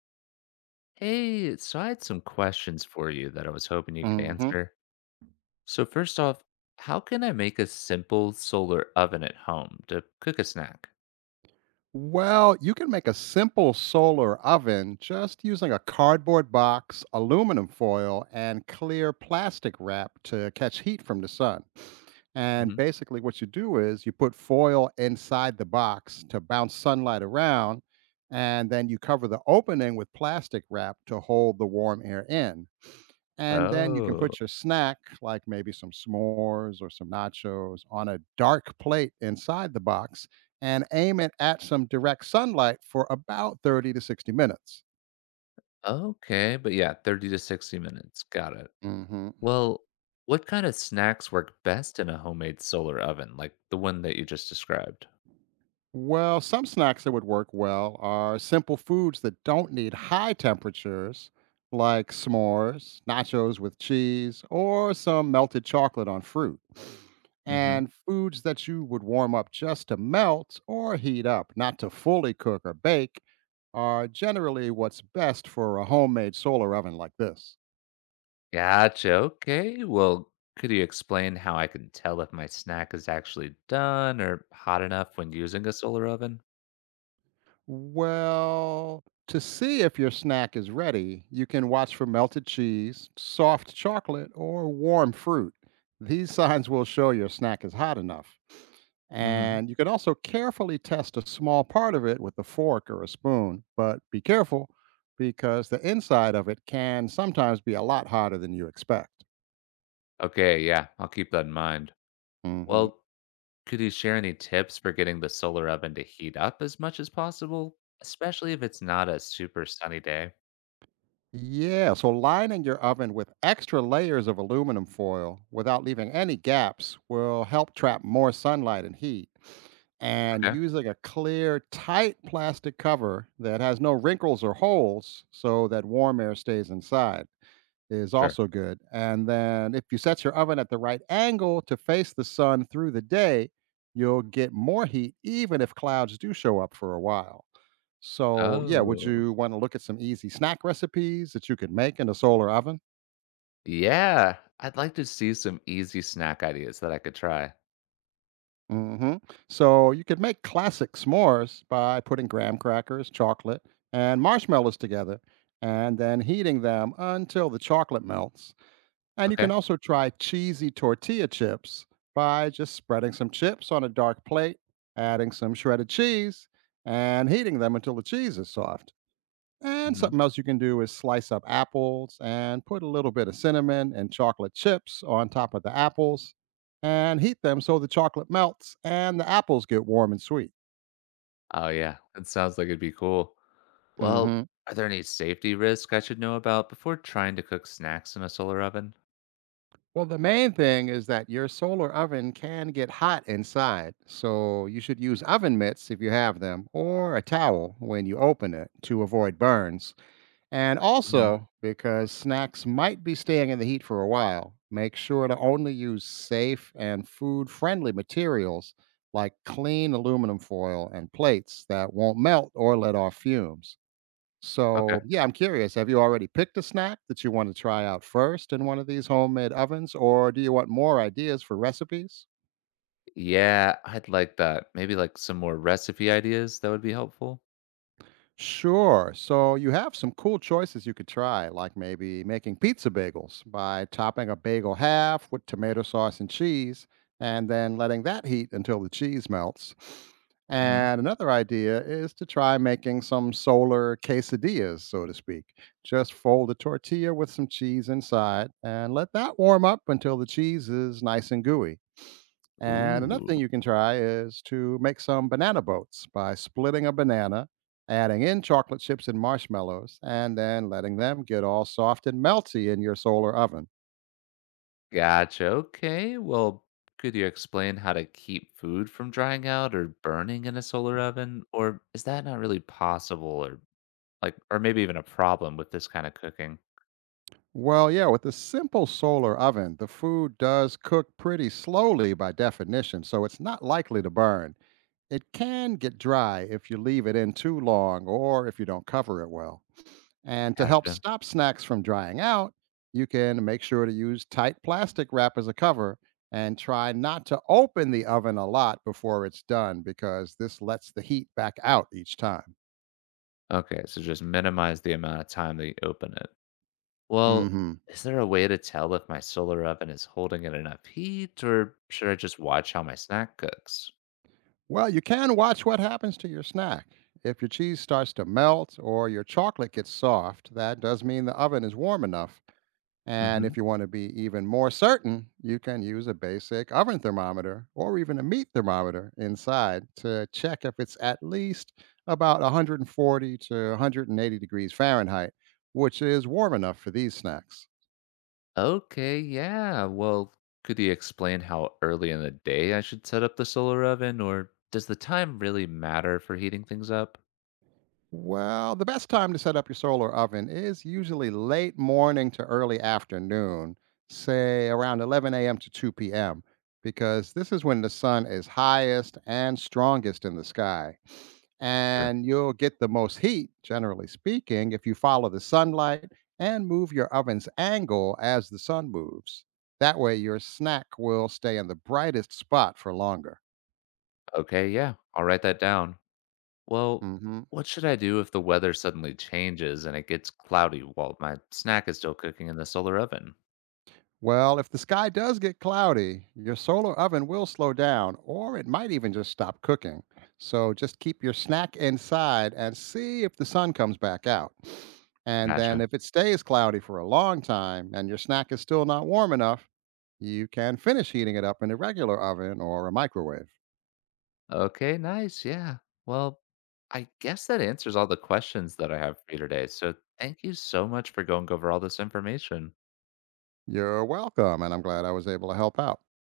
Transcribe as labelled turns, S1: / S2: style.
S1: Hey, so I had some questions for you that I was hoping you could
S2: Mhm.
S1: answer. So, first off, how can I make a simple solar oven at home to cook a snack?
S2: Well, you can make a simple solar oven just using a cardboard box, aluminum foil, and clear plastic wrap to catch heat from the sun. And
S1: Hmm
S2: basically, what you do is you put foil inside the box to bounce sunlight around, and then you cover the opening with plastic wrap to hold the warm air in. And then you can
S1: Oh,
S2: put your snack, like maybe some s'mores or some nachos, on a dark plate inside the box and aim it at some direct sunlight for about 30 to 60 minutes.
S1: okay. But yeah, 30 to 60 minutes. Got it.
S2: Hmm
S1: Well, what kind of snacks work best in a homemade solar oven, like the one that you just described?
S2: Well, some snacks that would work well are simple foods that don't need high temperatures, like s'mores, nachos with cheese, or some melted chocolate on fruit.
S1: Hmm
S2: And foods that you would warm up just to melt or heat up, not to fully cook or bake, are generally what's best for a homemade solar oven like this.
S1: Gotcha. Okay. Well, could you explain how I can tell if my snack is actually done or hot enough when using a solar oven?
S2: Well, to see if your snack is ready, you can watch for melted cheese, soft chocolate, or warm fruit. These signs will show your snack is hot enough. And you can also carefully test a small part of it with a fork or a spoon, but be careful because the inside of it can sometimes be a lot hotter than you expect.
S1: Okay, yeah, I'll keep that in mind.
S2: Hmm
S1: Well, could you share any tips for getting the solar oven to heat up as much as possible, especially if it's not a super sunny day?
S2: Yeah, so lining your oven with extra layers of aluminum foil without leaving any gaps will help trap more sunlight and heat. And
S1: Okay,
S2: using a clear, tight plastic cover that has no wrinkles or holes so that warm air stays inside is
S1: sure.
S2: also good. And then if you set your oven at the right angle to face the sun through the day, you'll get more heat even if clouds do show up for a while. So, yeah, would
S1: Oh,
S2: you want to look at some easy snack recipes that you could make in a solar oven?
S1: yeah, I'd like to see some easy snack ideas that I could try.
S2: Hmm So, you could make classic s'mores by putting graham crackers, chocolate, and marshmallows together and then heating them until the chocolate melts. And you can
S1: Okay.
S2: also try cheesy tortilla chips by just spreading some chips on a dark plate, adding some shredded cheese, and heating them until the cheese is soft. And
S1: hmm
S2: something else you can do is slice up apples and put a little bit of cinnamon and chocolate chips on top of the apples and heat them so the chocolate melts and the apples get warm and sweet.
S1: Oh, yeah. That sounds like it'd be cool. Well,
S2: Hmm
S1: are there any safety risks I should know about before trying to cook snacks in a solar oven?
S2: Well, the main thing is that your solar oven can get hot inside, so you should use oven mitts if you have them or a towel when you open it to avoid burns. And
S1: Hmm
S2: also, because snacks might be staying in the heat for a while, make sure to only use safe and food friendly materials like clean aluminum foil and plates that won't melt or let off fumes. So,
S1: Okay.
S2: yeah, I'm curious, have you already picked a snack that you want to try out first in one of these homemade ovens, or do you want more ideas for recipes?
S1: Yeah, I'd like that. Maybe like some more recipe ideas that would be helpful.
S2: Sure. So you have some cool choices you could try, like maybe making pizza bagels by topping a bagel half with tomato sauce and cheese, and then letting that heat until the cheese melts.
S1: Mhm.
S2: And another idea is to try making some solar quesadillas, so to speak. Just fold a tortilla with some cheese inside and let that warm up until the cheese is nice and gooey. And another
S1: Ooh,
S2: thing you can try is to make some banana boats by splitting a banana, adding in chocolate chips and marshmallows, and then letting them get all soft and melty in your solar oven.
S1: gotcha. Okay, well, could you explain how to keep food from drying out or burning in a solar oven, or is that not really possible, or or maybe even a problem with this kinda cooking?
S2: Well, yeah, with a simple solar oven, the food does cook pretty slowly by definition, so it's not likely to burn. It can get dry if you leave it in too long or if you don't cover it well. And to help
S1: Gotcha.
S2: stop snacks from drying out, you can make sure to use tight plastic wrap as a cover and try not to open the oven a lot before it's done because this lets the heat back out each time.
S1: Okay, so just minimize the amount of time that you open it. Well,
S2: Mhm.
S1: is there a way to tell if my solar oven is holding in enough heat, or should I just watch how my snack cooks?
S2: Well, you can watch what happens to your snack. If your cheese starts to melt or your chocolate gets soft, that does mean the oven is warm enough. And
S1: Mhm.
S2: if you want to be even more certain, you can use a basic oven thermometer or even a meat thermometer inside to check if it's at least about 140 to 180 degrees Fahrenheit, which is warm enough for these snacks.
S1: Okay, yeah. Well, could you explain how early in the day I should set up the solar oven, or does the time really matter for heating things up?
S2: Well, the best time to set up your solar oven is usually late morning to early afternoon, say around 11 a.m. to 2 p.m., because this is when the sun is highest and strongest in the sky.
S1: Sure.
S2: And you'll get the most heat, generally speaking, if you follow the sunlight and move your oven's angle as the sun moves. That way, your snack will stay in the brightest spot for longer.
S1: Okay, yeah, I'll write that down. Well,
S2: Hmm
S1: what should I do if the weather suddenly changes and it gets cloudy while my snack is still cooking in the solar oven?
S2: Well, if the sky does get cloudy, your solar oven will slow down, or it might even just stop cooking. So just keep your snack inside and see if the sun comes back out. And then,
S1: Gotcha.
S2: if it stays cloudy for a long time and your snack is still not warm enough, you can finish heating it up in a regular oven or a microwave.
S1: Okay, nice. Yeah. Well, I guess that answers all the questions that I have for you today. So thank you so much for going over all this information.
S2: You're welcome, and I'm glad I was able to help out.